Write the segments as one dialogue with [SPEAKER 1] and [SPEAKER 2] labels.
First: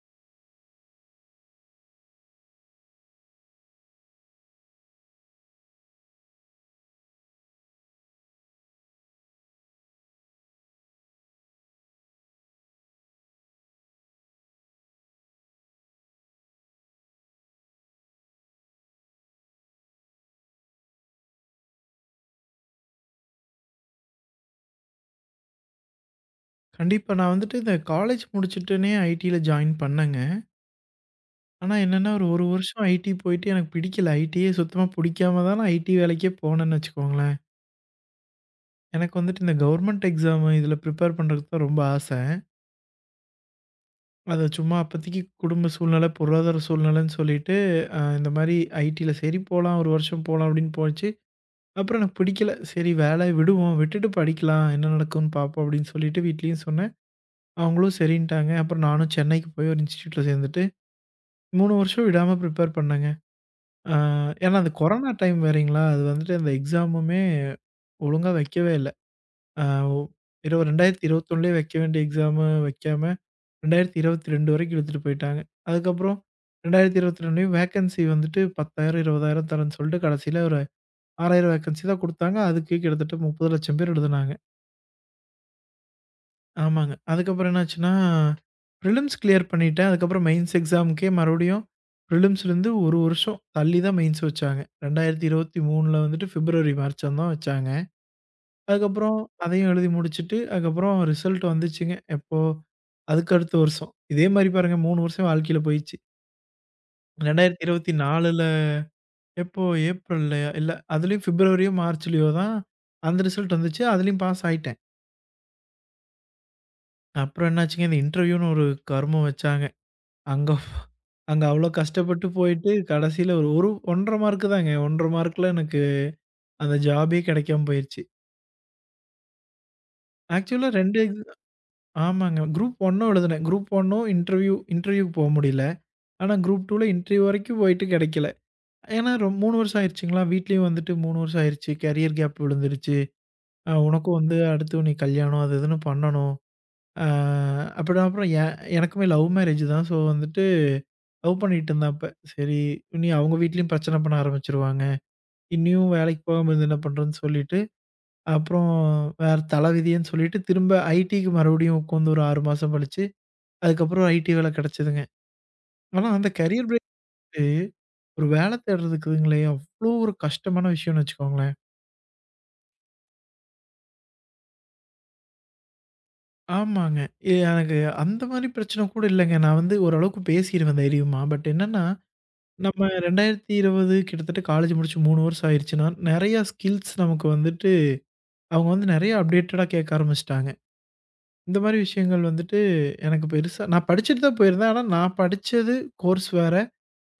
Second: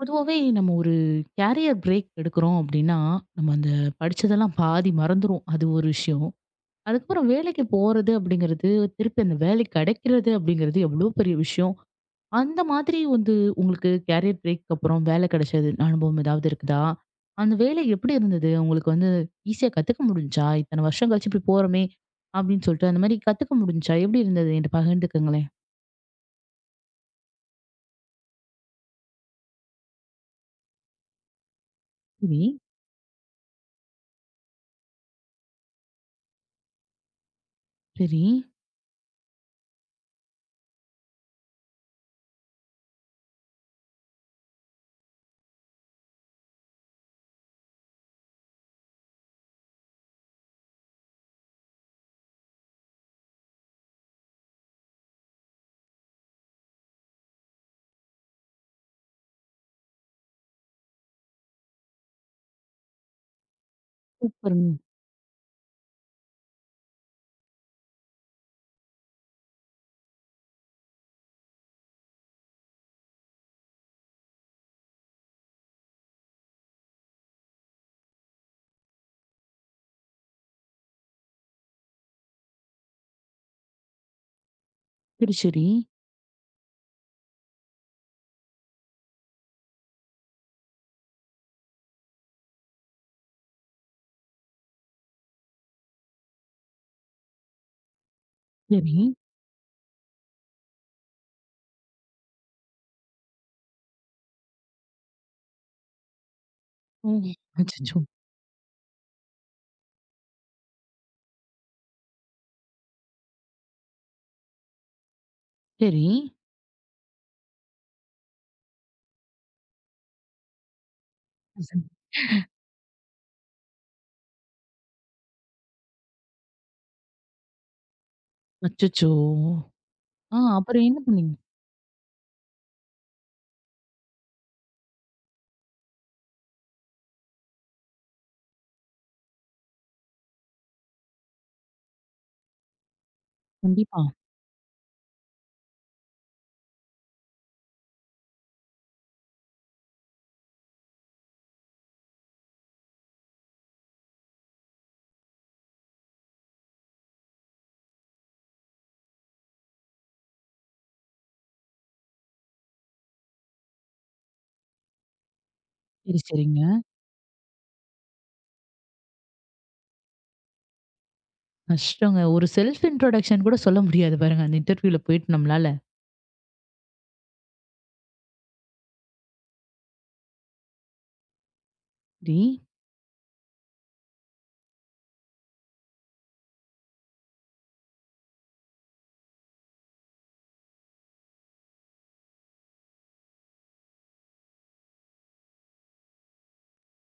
[SPEAKER 1] பொதுவாவே நம்ம ஒரு கேரியர் பிரேக் எடுக்கிறோம் அப்படின்னா, நம்ம அந்த படிச்சதெல்லாம் பாதி மறந்துரும். அது ஒரு விஷயம். அதுக்கப்புறம் வேலைக்கு போறது அப்படிங்கிறது, திருப்பி அந்த வேலை கிடைக்கிறது அப்படிங்கிறது எவ்வளோ பெரிய விஷயம். அந்த மாதிரி வந்து உங்களுக்கு கேரியர் பிரேக் அப்புறம் வேலை கிடைச்சது அனுபவம் ஏதாவது இருக்குதா? அந்த வேலை எப்படி இருந்தது? உங்களுக்கு வந்து ஈஸியா கத்துக்க முடிஞ்சுச்சா? இத்தன வருஷம் கழிச்சு இப்படி போறோமே அப்படின்னு சொல்லிட்டு அந்த மாதிரி கத்துக்க முடிஞ்சுச்சா? எப்படி இருந்தது? என்கிட்ட பகிர்ந்துக்கங்களேன்.
[SPEAKER 2] கண்டிப்பா. நான் வந்துட்டு இந்த காலேஜ் முடிச்சுட்டுனே ஐடில ஜாயின் பண்ணேங்க. ஆனா என்னன்னா, ஒரு
[SPEAKER 1] சரி.
[SPEAKER 2] 1 வருஷம் ஐடி போயிட்டு எனக்கு பிடிக்கல. ஐடியே சுத்தமா பிடிக்காம தான் நான் ஐடி வேலைக்கே போனேன்னு வச்சுக்கோங்களேன்.
[SPEAKER 1] சரி.
[SPEAKER 2] எனக்கு வந்துட்டு இந்த கவர்மெண்ட் எக்ஸாம் இதில ப்ரிப்பேர் பண்றதுக்கு தான் ரொம்ப ஆசை. அது சும்மா அப்போதைக்கு குடும்ப சூழ்நிலை, பொருளாதார சூழ்நிலைன்னு சொல்லிட்டு இந்த மாரி ஐடில சரி போலாம், 1 வருஷம் போலாம் அப்படின்னு போச்சு. அப்புறம் எனக்கு பிடிக்கல. சரி வேலை விடுவோம். விட்டுட்டு படிக்கலாம். என்ன நடக்கும்னு பார்ப்போம் அப்படின்னு சொல்லிட்டு வீட்லயும் சொன்னேன். அவங்களும் சரின்ட்டாங்க. அப்புறம் நானும் சென்னைக்கு போய் ஒரு இன்ஸ்டிடியூட்ல சேர்ந்துட்டு 3 வருஷம் விடாம ப்ரிப்பேர் பண்ணேங்க. ஆ ஏன்னா அந்த
[SPEAKER 1] சூப்பருங்க.
[SPEAKER 2] கொரோனா டைம் வேறங்களா, அது வந்துட்டு அந்த எக்ஸாமுமே ஒழுங்கா வைக்கவே இல்ல. ஆ ஒ இரவு 2021லயே வைக்க வேண்டிய எக்ஸாம வைக்காம, 2022 வரைக்கும் இழுத்துட்டு போயிட்டாங்க. அதுக்கப்புறம் 2022லயும் வேக்கன்சி வந்துட்டு 10,000, 20,000 தரேன்னு சொல்லிட்டு கடைசியில ஒரு 6,000 வேக்கன்சி தான் குடுத்தாங்க. அதுக்கு கிட்டத்தட்ட 30,00,000 பேர் எழுதுனாங்க.
[SPEAKER 1] சரி, சரி.
[SPEAKER 2] ஆமாங்க. அதுக்கப்புறம் என்னாச்சுன்னா, பிரிலிம்ஸ் கிளியர் பண்ணிட்டேன். அதுக்கப்புறம் மெயின்ஸ் எக்ஸாமுக்கே மறுபடியும் பிரிலிம்ஸ்லருந்து 1 வருஷம் தள்ளி தான் மெயின்ஸ் வச்சாங்க. 2023ல வந்துட்டு பிப்ரவரி, மார்ச்சான் தான் வச்சாங்க.
[SPEAKER 1] சரி.
[SPEAKER 2] அதுக்கப்புறம் அதையும் எழுதி முடிச்சுட்டு, அதுக்கப்புறம் ரிசல்ட் வந்துச்சுங்க. எப்போ? அதுக்கு அடுத்த வருஷம். இதே மாரி பாருங்க 3 வருஷம் வாழ்க்கையில போயிடுச்சு.
[SPEAKER 1] ஓ! ம். அச்சச்சோ!
[SPEAKER 2] 2024ல எப்போ? ஏப்ரல்லையா? இல்ல அதுலயும் பிப்ரவரியோ, மார்ச்லயோ தான் அந்த ரிசல்ட் வந்துச்சு. அதுலயும் பாஸ் ஆயிட்டேன்.
[SPEAKER 1] சரி.
[SPEAKER 2] அப்புறம் என்னாச்சுங்க, இந்த இன்டர்வியூன்னு ஒரு கருமம் வச்சாங்க. அங்க அங்க அவ்ளோ கஷ்டப்பட்டு போயிட்டு கடைசில ஒரு ஒரு 1 1/2 மார்க்கு தாங்க. 1 1/2 மார்க்ல எனக்கு அந்த ஜாபே கிடைக்காம போயிருச்சு.
[SPEAKER 1] அச்சச்சோ! ஆ,
[SPEAKER 2] ஆக்சுவலா 2
[SPEAKER 1] அப்புறம் என்ன
[SPEAKER 2] எக்ஸ்
[SPEAKER 1] பண்ணீங்க?
[SPEAKER 2] ஆமாங்க. குரூப் 1ம் எழுதுனேன். குரூப் 1ம் இன்டர்வியூக்கு போக முடியல. ஆனா குரூப் 2ல இன்டர்வியூ வரைக்கும் போயிட்டு கிடைக்கல. ஏன்னா 3 வருஷம் ஆயிருச்சுங்களா, வீட்லயும் வந்துட்டு 3 வருஷம் ஆயிருச்சு. கரியர் கேப் விழுந்துருச்சு.
[SPEAKER 1] கண்டிப்பா.
[SPEAKER 2] உனக்கும் வந்து அடுத்து நீ கல்யாணம் அது இதுன்னு பண்ணணும். ஆ அப்பறம் அப்புறம் எ எனக்குமே லவ் மேரேஜ் தான். ஸோ வந்துட்டு லவ் பண்ணிட்டு இருந்தேன் அப்ப. சரி, இனி அவங்க வீட்லயும் பிரச்சனை பண்ண ஆரம்பிச்சுருவாங்க. இன்னியும் வேலைக்கு போகாம இருந்து என்ன பண்றதுன்னு சொல்லிட்டு, அப்புறம் வேற தலவிதின்னு சொல்லிட்டு திரும்ப ஐடிக்கு மறுபடியும் உட்காந்து ஒரு 6 மாசம் கழிச்சு, அதுக்கப்புறம் ஐடி வேலை கிடைச்சதுங்க. ஆனா
[SPEAKER 1] சரி,
[SPEAKER 2] அந்த
[SPEAKER 1] சரிங்க.
[SPEAKER 2] கரியர் பிரேக்கு ஒரு வேலை தேடுறதுக்குங்களே அவ்ளோ ஒரு கஷ்டமான விஷயம்னு வச்சுக்கோங்களேன்.
[SPEAKER 1] கஷ்டங்க. ஒரு செல்ஃப் இன்ட்ரோடக்ஷன் கூட சொல்ல முடியாது பாருங்க, அந்த இன்டர்வியூல போயிட்டு நம்மளால.
[SPEAKER 2] ஆமாங்க. எனக்கு அந்த மாரி பிரச்சனை கூட இல்லங்க. நான் வந்து ஓரளவுக்கு பேசிருவேன் தைரியமா. பட் என்னன்னா,
[SPEAKER 1] சரி.
[SPEAKER 2] நம்ம 2020 கிட்டத்தட்ட காலேஜ் முடிச்சு 3 வருஷம் ஆயிருச்சுன்னா, நெறைய ஸ்கில்ஸ் நமக்கு வந்துட்டு அவங்க வந்து நெறைய அப்டேட்டடா கேட்க ஆரம்பிச்சுட்டாங்க. இந்த மாரி விஷயங்கள் வந்துட்டு எனக்கு பெருசா நான் படிச்சுட்டு தான் போயிருந்தேன். ஆனா நான் படிச்சது கோர்ஸ் வேற.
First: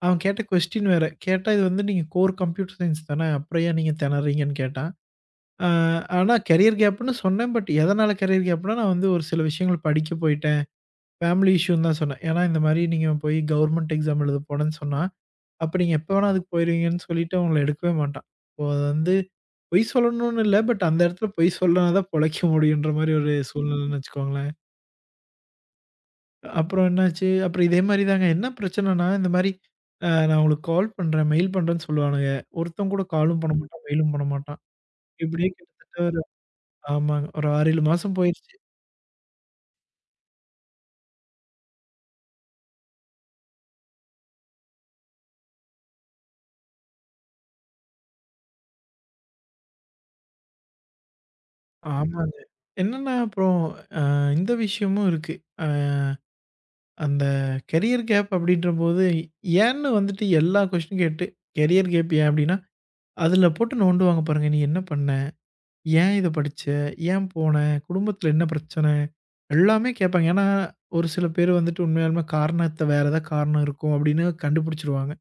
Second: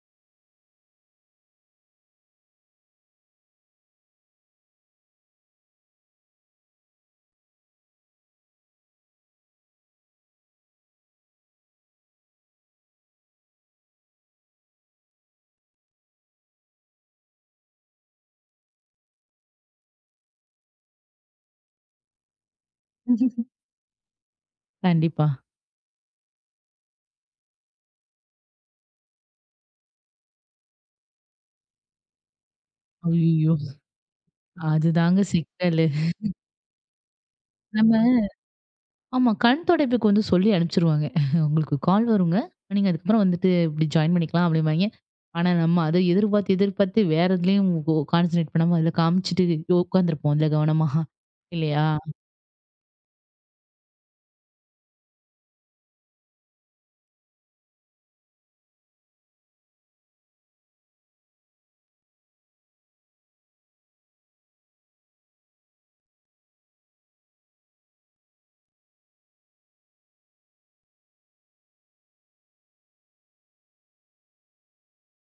[SPEAKER 2] அவன் கேட்ட கொஸ்டின் வேற. கேட்டா இது வந்து நீங்க கோர் கம்ப்யூட்டர் சயன்ஸ் தானே, அப்புறம் ஏன் நீங்க திணறீங்கன்னு கேட்டான். ஆ ஆனா கரியர் கேப்ன்னு சொன்னேன். பட் எதனால கரியர் கேப்னா, நான் வந்து ஒரு சில விஷயங்கள் படிக்க போயிட்டேன். ஃபேமிலி இஷ்யூன்னு தான் சொன்னேன். ஏன்னா இந்த மாரி நீங்க போய் கவர்மெண்ட் எக்ஸாம் எழுத போனேன்னு சொன்னா, அப்ப நீங்க எப்ப வேணா அதுக்கு போயிருவீங்கன்னு சொல்லிட்டு அவங்கள எடுக்கவே மாட்டான். இப்போ அது வந்து பொய் சொல்லணும்னு இல்ல. பட் அந்த இடத்துல பொய் சொன்னா தான் பொழைக்க முடியுன்ற மாரி ஒரு சூழ்நிலைன்னு வச்சுக்கோங்களேன்.
[SPEAKER 1] கண்டிப்பா.
[SPEAKER 2] அப்புறம் என்னாச்சு, அப்புறம் இதே மாரி தாங்க. என்ன பிரச்சனன்னா, இந்த மாரி நான் உங்களுக்கு கால் பண்றேன், மெயில் பண்றேன்னு சொல்லுவானுங்க. ஒருத்தன் கூட காலும் பண்ண
[SPEAKER 1] ஐயய்யோ!
[SPEAKER 2] மாட்டான், மெயிலும் பண்ண மாட்டான்.
[SPEAKER 1] அதுதாங்க
[SPEAKER 2] இப்படியே
[SPEAKER 1] சிக்கலு.
[SPEAKER 2] கிட்டத்தட்ட ஒரு ஆமாங்க. ஒரு 6, 7
[SPEAKER 1] நம்ம
[SPEAKER 2] மாசம் போயிருச்சு.
[SPEAKER 1] ஆமா, கண் துடைப்புக்கு வந்து சொல்லி அனுப்பிச்சுருவாங்க. உங்களுக்கு கால் வருங்க. நீங்க அதுக்கப்புறம் வந்துட்டு இப்படி ஜாயின் பண்ணிக்கலாம் அப்படிம்பாய்ங்க. ஆனா, நம்ம அத எதிர்பார்த்து, எதிர்பார்த்து வேற எதுலயும் கோ கான்சன்ட்ரேட் பண்ணாம, அதில காமிச்சுட்டு உட்காந்துருப்போம், அதில கவனமா. இல்லையா?
[SPEAKER 2] ஆமாங்க. என்னன்னா அப்புறம் அ இந்த விஷயமும் இருக்கு. அ அந்த கெரியர் கேப் அப்படின்றபோது, ஏன்னு வந்துட்டு எல்லா கொஸ்டின் கேட்டு, கெரியர் கேப் ஏன் அப்படின்னா, அதுல போட்டு நோண்டுவாங்க பாருங்க. நீ என்ன பண்ண? ஏன் இத படிச்ச? ஏன் போன? குடும்பத்தில என்ன பிரச்சன? எல்லாமே கேட்பாங்க. ஏன்னா, ஒரு சில பேர் வந்துட்டு உண்மையாலுமே காரணத்த வேற ஏதாவது காரணம் இருக்கும் அப்படின்னு கண்டுபிடிச்சுருவாங்க.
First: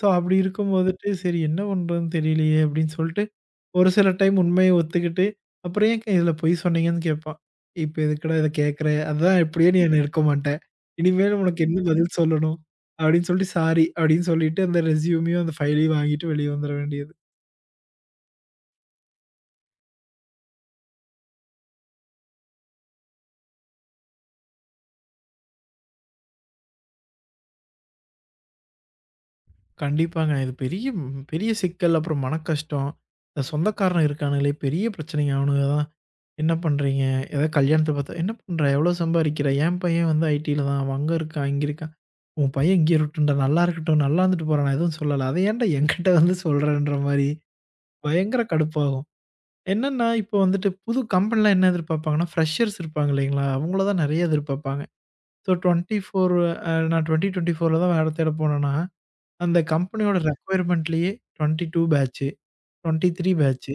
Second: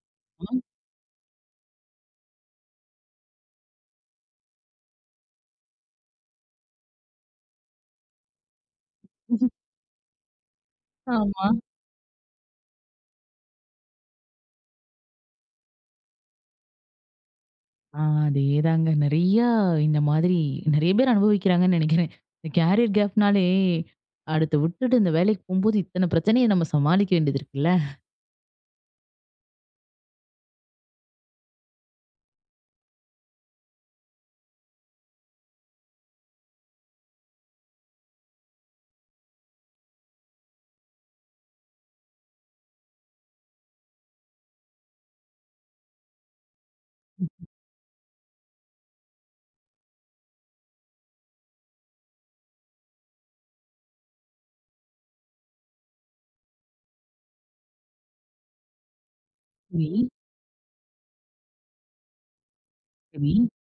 [SPEAKER 2] ஸோ, அப்படி இருக்கும் போதுட்டு சரி என்ன பண்றதுன்னு தெரியலையே அப்படின்னு சொல்லிட்டு, ஒரு சில டைம் உண்மைய ஒத்துக்கிட்டு, அப்புறம் ஏன் இதில பொய் சொன்னீங்கன்னு கேட்பான். இப்ப எதுக்குடா இத கேட்குற? அதான் இப்படியே நீ என்ன இருக்க மாட்ட. இனிமேல்
[SPEAKER 1] ஆமா.
[SPEAKER 2] உனக்கு என்ன பதில் சொல்லணும்? அப்படின்னு சொல்லிட்டு சாரி அப்படின்னு சொல்லிட்டு அந்த ரெஸ்யூமையும் அந்த ஃபைலையும் வாங்கிட்டு வெளிய வந்துர வேண்டியது.
[SPEAKER 1] அதேதாங்க. நெறையா இந்த மாதிரி நெறைய பேர் அனுபவிக்கிறாங்கன்னு நெனைக்கிறேன். இந்த கேரியர் கேப்னாலே, அடுத்து விட்டுட்டு இந்த வேலைக்கு போம்போது இத்தன பிரச்சனைய நம்ம சமாளிக்க வேண்டியது இருக்குல்ல.
[SPEAKER 2] கண்டிப்பாங்க. இது பெரிய பெரிய சிக்கல். அப்புறம் மனக்கஷ்டம். இந்த சொந்தக்காரன் இருக்கானுங்களே, பெரிய பிரச்சனைங்க அவனுங்க தான். "என்ன பண்றீங்க?" ஏதாவது கல்யாணத்த பார்த்தா, "என்ன பண்ற? எவ்வளோ சம்பாரிக்கிற?" "என் பையன் வந்து ஐடில தான். அவன் அங்க இருக்கான், இங்க இருக்கான்." "உன் பையன் இங்கே இருக்கட்டும்டா. நல்லா இருக்கட்டும். நல்லா இருந்துட்டு போறான். நான் எதுவும் சொல்லல. அத ஏன்டா என்கிட்ட வந்து சொல்றன்ற?" மாரி பயங்கர கடுப்பாகும். என்னன்னா, இப்போ வந்துட்டு புது கம்பெனிலாம் என்ன எதிர்பார்ப்பாங்கன்னா, ஃப்ரெஷர்ஸ் இருப்பாங்க இல்லைங்களா? அவங்கள தான் நெறைய எதிர்பார்ப்பாங்க. ஸோ 24 அ நான் 2024ல தான் வேல தேட போனேன்னா, அந்த
[SPEAKER 1] சரி,
[SPEAKER 2] கம்பெனியோட ரெக்யர்மென்ட்லயே 22 பேட்ச்,
[SPEAKER 1] சரி.
[SPEAKER 2] 23 பேட்ச்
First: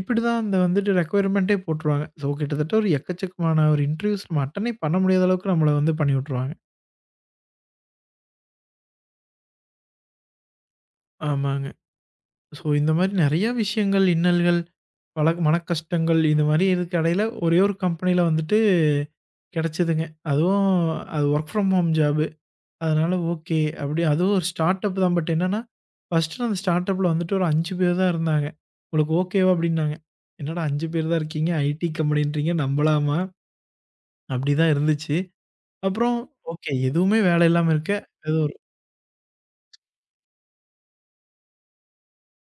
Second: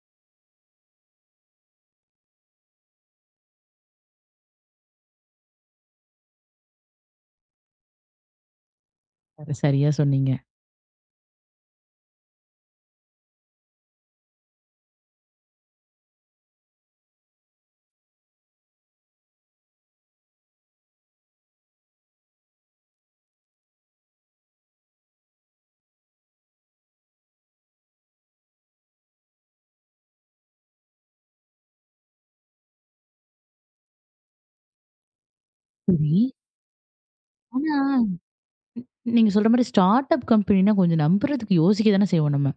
[SPEAKER 2] இப்படிதான் அந்த வந்துட்டு ரெக்யர்மென்ட்டே போட்டுருவாங்க. ஸோ கிட்டத்தட்ட ஒரு எக்கச்சக்கமான ஒரு இன்டர்வியூஸ் நம்ம அட்டெண்டே பண்ண முடியாத அளவுக்கு நம்மள வந்து பண்ணி விட்டுருவாங்க.
[SPEAKER 1] அது சரியா சொன்னீங்க.
[SPEAKER 2] ஆமாங்க. ஸோ இந்த மாரி நிறைய விஷயங்கள், இன்னல்கள், பல மன கஷ்டங்கள் இந்த மாரி இதுக்கு இடையில ஒரே ஒரு கம்பெனியில வந்துட்டு கிடைச்சதுங்க. அதுவும் அது வொர்க் ஃப்ரம் ஹோம் ஜாப். அதனால ஓகே. அப்படியே அதுவும் ஒரு ஸ்டார்ட் அப் தான். பட் என்னன்னா, ஃபர்ஸ்ட்டு அந்த ஸ்டார்ட் அப்ல வந்துட்டு ஒரு 5 பேர் தான் இருந்தாங்க. உங்களுக்கு ஓகேவா? அப்படின்னாங்க. என்னடா 5 பேர் தான் இருக்கீங்க. ஐடி கம்பெனின்றீங்க நம்பலாமா? அப்படிதான் இருந்துச்சு. அப்புறம்
[SPEAKER 1] சரி.
[SPEAKER 2] ஓகே. எதுவுமே வேலை இல்லாம
[SPEAKER 1] ஆனா
[SPEAKER 2] இருக்க, ஏதோ ஒரு
[SPEAKER 1] ம். நீங்க சொல்ற மாரி ஸ்டார்ட் அப் கம்பெனினா கொஞ்சம் நம்புறதுக்கு யோசிக்க தானே செய்வோம் நம்ம.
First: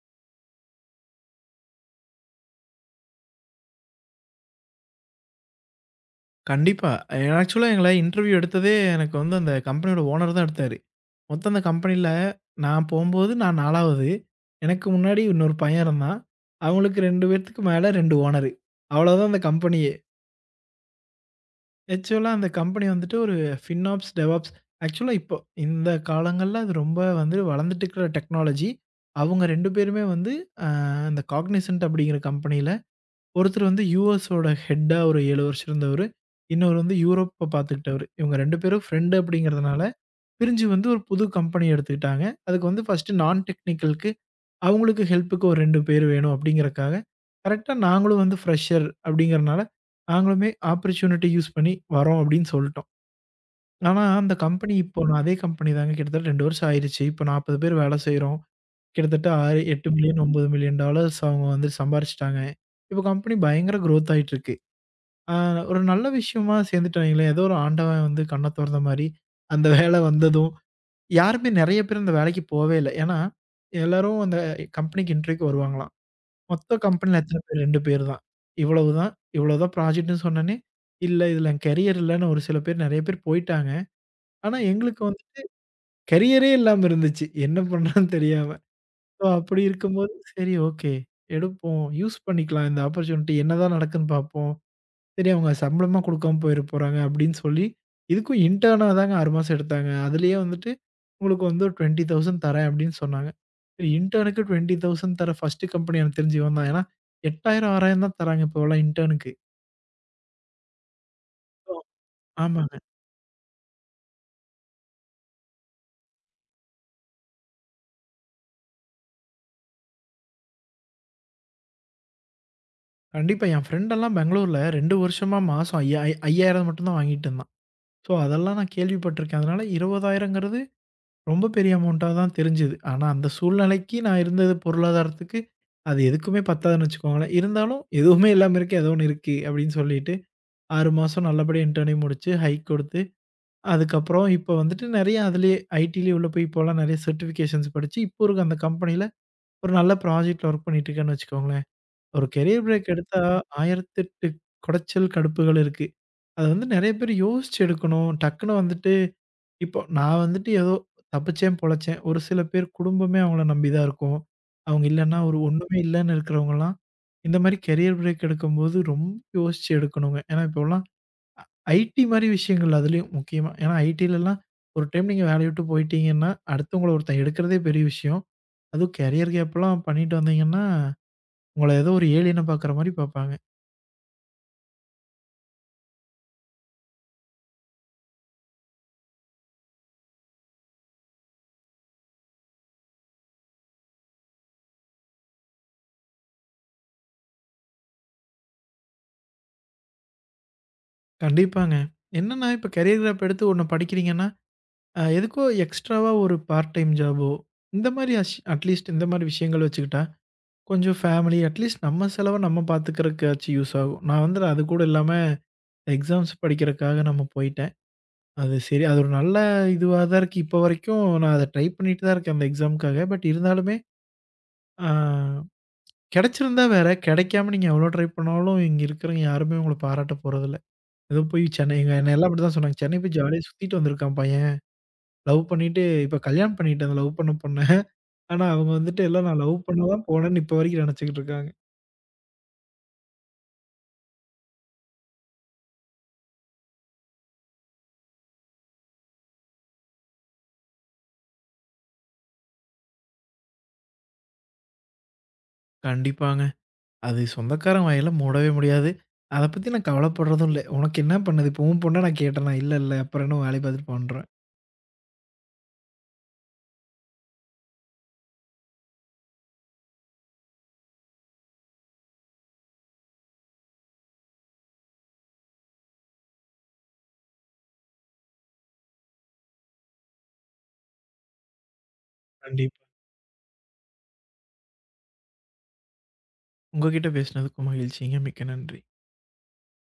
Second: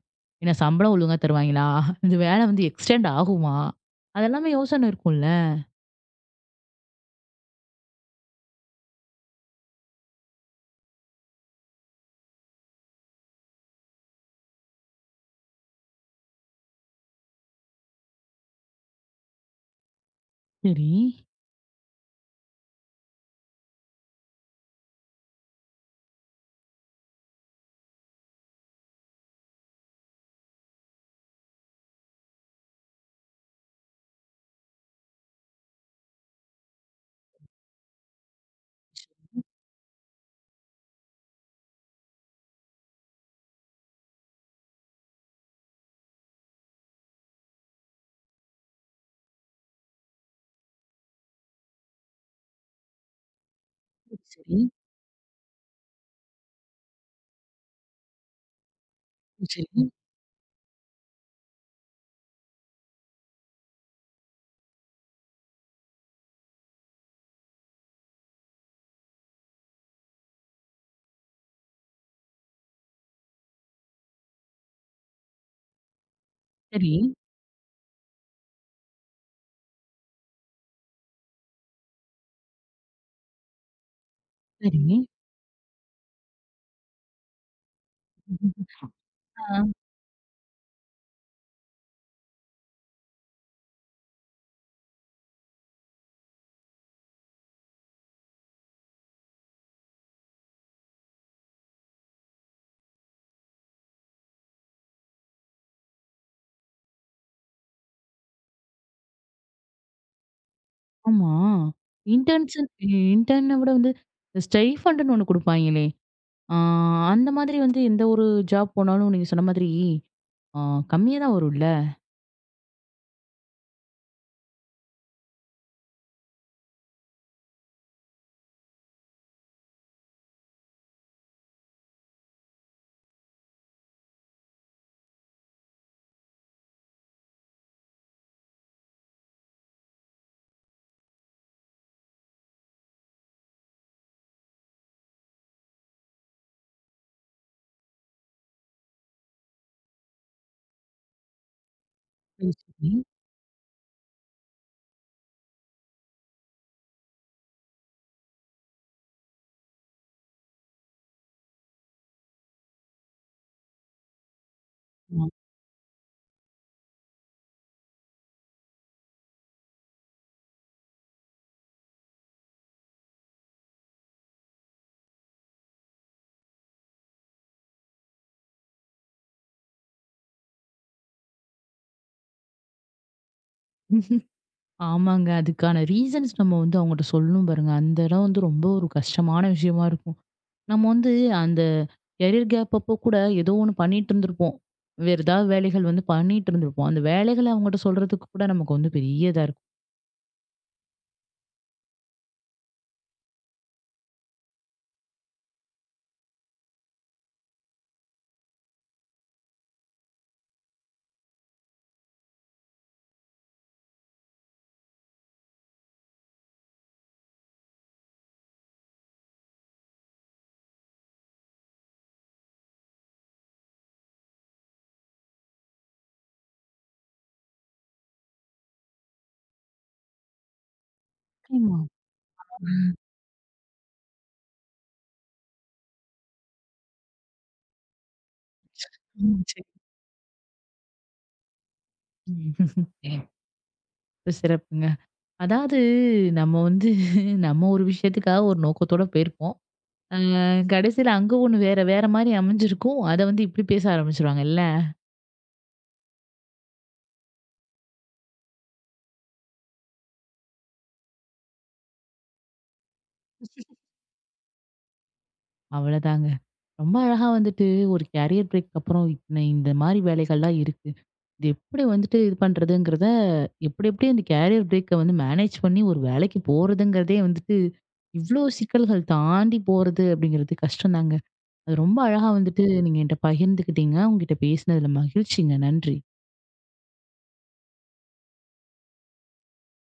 [SPEAKER 1] ஏன்னா சம்பளம் ஒழுங்கா தருவாய்ங்களா? இந்த வேலை வந்து எக்ஸ்டெண்ட் ஆகுமா? அதெல்லாமே யோசனை இருக்கும்ல.
[SPEAKER 2] கண்டிப்பா. ஆக்சுவலா எங்கள இன்டர்வியூ எடுத்ததே எனக்கு வந்து அந்த கம்பெனியோட ஓனர் தான் எடுத்தாரு. மொத்தம் அந்த கம்பெனில நான் போம்போது நான் 4வது. எனக்கு முன்னாடி இன்னொரு பையன் இருந்தான். அவங்களுக்கு 2 பேத்துக்கு மேல 2 ஓனரு. அவ்வளோதான் அந்த கம்பெனியே.
[SPEAKER 1] சரி.
[SPEAKER 2] ஆக்சுவலா அந்த கம்பெனி வந்துட்டு ஒரு ஃபினாப்ஸ், டெவாப்ஸ் ஆக்சுவலா இப்போ இந்த காலங்கள்ல அது ரொம்ப வந்து வளர்ந்துட்டு இருக்கிற டெக்னாலஜி. அவங்க 2 பேருமே வந்து அ அந்த காக்னிசன்ட் அப்படிங்கிற கம்பெனியில ஒருத்தர் வந்து யுஎஸோட ஹெட்டா ஒரு 7 வருஷம் இருந்தவரு. இன்னொரு வந்து யூரோப்ப பார்த்துக்கிட்டவரு. இவங்க 2 பேரும் ஃப்ரெண்ட் அப்படிங்கிறதுனால பிரிஞ்சு வந்து ஒரு புது கம்பெனி எடுத்துக்கிட்டாங்க. அதுக்கு வந்து ஃபர்ஸ்ட்டு நான் டெக்னிக்கல்க்கு அவங்களுக்கு ஹெல்ப்புக்கு ஒரு 2 பேர் வேணும் அப்படிங்கிறக்காக, கரெக்ட்டா நாங்களும் வந்து ஃப்ரெஷர் அப்படிங்கிறனால, நாங்களுமே ஆப்பர்ட்யூனிட்டி யூஸ் பண்ணி வரோம் அப்படின்னு சொல்ட்டோம். ஆனா அந்த
[SPEAKER 1] சரி,
[SPEAKER 2] கம்பெனி இப்போ நான் அதே கம்பெனி தாங்க கிட்டத்தட்ட 2 வருஷம் ஆயிருச்சு. இப்போ 40 பேர் வேலை செய்றோம். கிட்டத்தட்ட 6
[SPEAKER 1] சரி,
[SPEAKER 2] $8,000,000
[SPEAKER 1] சரி,
[SPEAKER 2] $9,000,000 அவங்க வந்து சம்பாரிச்சுட்டாங்க. இப்போ கம்பெனி பயங்கர குரோத் ஆயிட்டு இருக்கு. ஆ ஒரு நல்ல விஷயமா சேர்ந்துட்டாய்ங்களே, ஏதோ ஒரு ஆண்டவன் வந்து கண்ண தொறந்த மாரி, அந்த வேலை வந்ததும் யாருமே நெறைய பேர் அந்த வேலைக்கு போவே இல்ல. ஏன்னா, எல்லாரும் அந்த கம்பெனிக்கு இன்டர்வியூக்கு வருவாங்களாம். மொத்த
[SPEAKER 1] சரி.
[SPEAKER 2] கம்பெனில எத்தன பேர்? 2 பேர் தான். இவ்வளவுதான். இவ்வளவுதான் ப்ராஜெக்ட்ன்னு சொன்னோனே, இல்ல இதுல என் கரியர் இல்லன்னு ஒரு சில பேர் நெறைய பேர் போயிட்டாங்க. ஆனா
[SPEAKER 1] சரி.
[SPEAKER 2] எங்களுக்கு வந்து கரியரே இல்லாம இருந்துச்சு. என்ன பண்றதுன்னு தெரியாம. ஸோ அப்படி
[SPEAKER 1] ஆ.
[SPEAKER 2] இருக்கும்போது, சரி ஓகே எடுப்போம். யூஸ் பண்ணிக்கலாம் இந்த ஆப்பர்ச்சுனிட்டி என்னதான் நடக்குதுன்னு பார்ப்போம். சரி அவங்க சம்பளமா குடுக்காம போயிற போறாங்க அப்படின்னு சொல்லி, இதுக்கும் இன்டர்னா தாங்க 6 மாசம் எடுத்தாங்க. அதுலயே வந்துட்டு உங்களுக்கு வந்து ஒரு 20,000 தரேன் அப்படின்னு சொன்னாங்க. சரி இன்டர்னுக்கு 20,000 தர ஃபர்ஸ்ட்டு கம்பெனி எனக்கு தெரிஞ்சு இவன் தான். ஏன்னா 8,000 6,000 தான் தராங்க இப்போலாம் இன்டர்னுக்கு.
[SPEAKER 1] ஆமா.
[SPEAKER 2] ஓ!
[SPEAKER 1] இன்டர்ன்ஷிப்
[SPEAKER 2] ஆமாங்க.
[SPEAKER 1] இன்டர்ன விட வந்து ஸ்டைஃபண்டுன்னு ஒண்ணு குடுப்பாய்ங்களே. ஆ அந்த மாதிரி வந்து எந்த ஒரு ஜாப் போனாலும் நீங்க சொன்ன மாதிரி ஆ கம்மியா தான் வரும்ல?
[SPEAKER 2] கண்டிப்பா என் ஃப்ரெண்டெல்லாம் பெங்களூர்ல 2 வருஷமா மாசம் ஐயா 5,000 மட்டும் தான் வாங்கிட்டு இருந்தான். ஸோ அதெல்லாம் நான் கேள்விப்பட்டுருக்கேன். அதனால 20,000ங்கிறது ரொம்ப பெரிய அமௌண்ட்டா தான் தெரிஞ்சது. ஆனா அந்த சூழ்நிலைக்கு நான் இருந்தது பொருளாதாரத்துக்கு அது எதுக்குமே பத்தாதுன்னு வச்சுக்கோங்களேன். இருந்தாலும் எதுவுமே இல்லாம இருக்கே, ஏதோ ஒண்ணு இருக்கு அப்படின்னு சொல்லிட்டு 6 மாசம் நல்லபடியா இன்டர்னையும் முடிச்சு, ஹைக் கொடுத்து, அதுக்கப்புறம் இப்ப வந்துட்டு நெறைய அதிலேயே ஐடிலேயே உள்ள போய் இப்போலாம் நெறைய சர்டிஃபிகேஷன்ஸ் படிச்சு, இப்போ இருக்க அந்த கம்பெனியில ஒரு நல்ல ப்ராஜெக்ட்ல ஒர்க் பண்ணிட்டு இருக்கேன்னு வச்சுக்கோங்களேன். ஒரு
[SPEAKER 1] சரி,
[SPEAKER 2] கெரியர் பிரேக்
[SPEAKER 1] சரி.
[SPEAKER 2] எடுத்தா 1008 குடைச்சல், கடுப்புகள் இருக்கு. அது வந்து நெறைய பேர் யோசிச்சு எடுக்கணும். டக்குனு வந்துட்டு இப்போ நான் வந்துட்டு ஏதோ தப்பிச்சேன், பொழச்சேன். ஒரு சில பேர் குடும்பமே அவங்கள நம்பி தான் இருக்கும். அவங்க இல்லன்னா
[SPEAKER 1] ஆமா.
[SPEAKER 2] ஒரு ஒண்ணுமே இல்லன்னு இருக்கிறவங்கலாம், இந்த மாரி கெரியர் பிரேக் எடுக்கும்போது ரொம்ப யோசிச்சு எடுக்கணுங்க. ஏன்னா இப்போலாம் ஐடி மாரி விஷயங்கள் அதுலயும் முக்கியமா. ஏன்னா ஐடிலலாம் ஒரு டைம் நீங்க வேலைய விட்டு போயிட்டீங்கன்னா, அடுத்தவங்கள ஒருத்தன் எடுக்கிறதே பெரிய விஷயம். அதுவும் கெரியர் கேப்லாம் பண்ணிட்டு வந்தீங்கன்னா, உங்கள ஏதோ ஒரு ஏலியனா பார்க்குற மாரி பார்ப்பாங்க.
[SPEAKER 1] ஆமாங்க. அதுக்கான ரீசன்ஸ் நம்ம வந்து அவங்கட்ட சொல்லணும் பாருங்க. அந்த இடம் வந்து ரொம்ப ஒரு கஷ்டமான விஷயமா இருக்கும். நம்ம வந்து அந்த கெரியர் கேப் அப்போ கூட ஏதோ ஒண்ணு பண்ணிட்டு இருந்திருப்போம். வேற ஏதாவது வேலைகள் வந்து பண்ணிட்டு இருந்திருப்போம். அந்த வேலைகள அவங்கட்ட சொல்றதுக்கு கூட நமக்கு வந்து பெரிய இதா இருக்கும்.
[SPEAKER 2] கண்டிப்பாங்க. என்னன்னா, இப்போ கெரியர் கேப் எடுத்து ஒண்ணு படிக்கிறீங்கன்னா எதுக்கோ எக்ஸ்ட்ராவா ஒரு பார்ட் டைம் ஜாபோ, இந்த மாரி அட்லீஸ்ட் இந்த மாரி விஷயங்கள் வச்சுக்கிட்டா, கொஞ்சம் ஃபேமிலி அட்லீஸ்ட் நம்ம செலவ நம்ம பார்த்துக்கிறதுக்காச்சும் யூஸ் ஆகும். நான் வந்து அது கூட இல்லாம எக்ஸாம்ஸ் படிக்கிறக்காக நம்ம போயிட்டேன். அது சரி, அது ஒரு நல்ல இதுவா தான் இருக்கு. இப்போ வரைக்கும் நான் அத ட்ரை பண்ணிட்டு தான் இருக்கேன் அந்த எக்ஸாம்க்காக. பட் இருந்தாலுமே ஆ கிடைச்சிருந்தா வேற, கிடைக்காம நீங்க எவ்வளோ ட்ரை பண்ணாலும் இங்க இருக்கிறவங்க யாருமே உங்கள பாராட்ட போறதில்ல. ஏதோ போய் சென்னை
[SPEAKER 1] நிச்சயமா.
[SPEAKER 2] எங்க என்னை எல்லாம் அப்படிதான் சொன்னாங்க. "சென்னை போய் ஜாலியா சுத்திட்டு வந்திருக்கான் பையன். லவ் பண்ணிட்டு இப்ப கல்யாணம் பண்ணிட்டான் அந்த லவ் பண்ண பொண்ண." ஆனா, அவங்க வந்துட்டு எல்லாம் நான்
[SPEAKER 1] ம்.
[SPEAKER 2] லவ்
[SPEAKER 1] சரி.
[SPEAKER 2] பண்ண தான் போனேன்னு இப்ப வரைக்கும் நெனச்சுக்கிட்டு இருக்காங்க.
[SPEAKER 1] ம். சிறப்புங்க. அதாவது நம்ம வந்து நம்ம ஒரு விஷயத்துக்காக ஒரு நோக்கத்தோட போயிருப்போம். அ கடைசியில அங்க ஒண்ணு வேற வேற மாரி அமைஞ்சிருக்கும். அத வந்து இப்டி பேச ஆரம்பிச்சுருவாங்கல்ல.
[SPEAKER 2] கண்டிப்பாங்க. அது சொந்தக்காரன் வாயெல்ல மூடவே முடியாது. அத பத்தி நான் கவலைப்படுறதும் இல்ல. உனக்கு என்ன பண்ணுது? இப்போ உன் பொண்ண நான் கேட்டேனா? இல்ல, இல்ல. அப்புறம் என்ன வேலைய பார்த்துட்டு பண்றேன்.
[SPEAKER 1] அவ்வளதாங்க. ரொம்ப அழகா வந்துட்டு ஒரு கேரியர் பிரேக் அப்புறம் இத்தன இந்த மாரி வேலைகள்லாம் இருக்கு. இது எப்டி வந்துட்டு இது பண்றதுங்கிறத எப்டி எப்டி அந்த கேரியர் பிரேக்க வந்து மேனேஜ் பண்ணி ஒரு வேலைக்கு போறதுங்கிறதே வந்துட்டு இவ்ளோ சிக்கல்கள் தாண்டி போறது அப்டிங்கிறது கஷ்டம் தாங்க. அது ரொம்ப அழகா வந்துட்டு
[SPEAKER 2] கண்டிப்பா.
[SPEAKER 1] நீங்க என்ட்ட பகிர்ந்துக்கிட்டீங்க. உங்ககிட்ட பேசினதுல மகிழ்ச்சிங்க. நன்றி.
[SPEAKER 2] உங்க கிட்ட பேசினதுக்கும் மகிழ்ச்சிங்க. மிக்க நன்றி.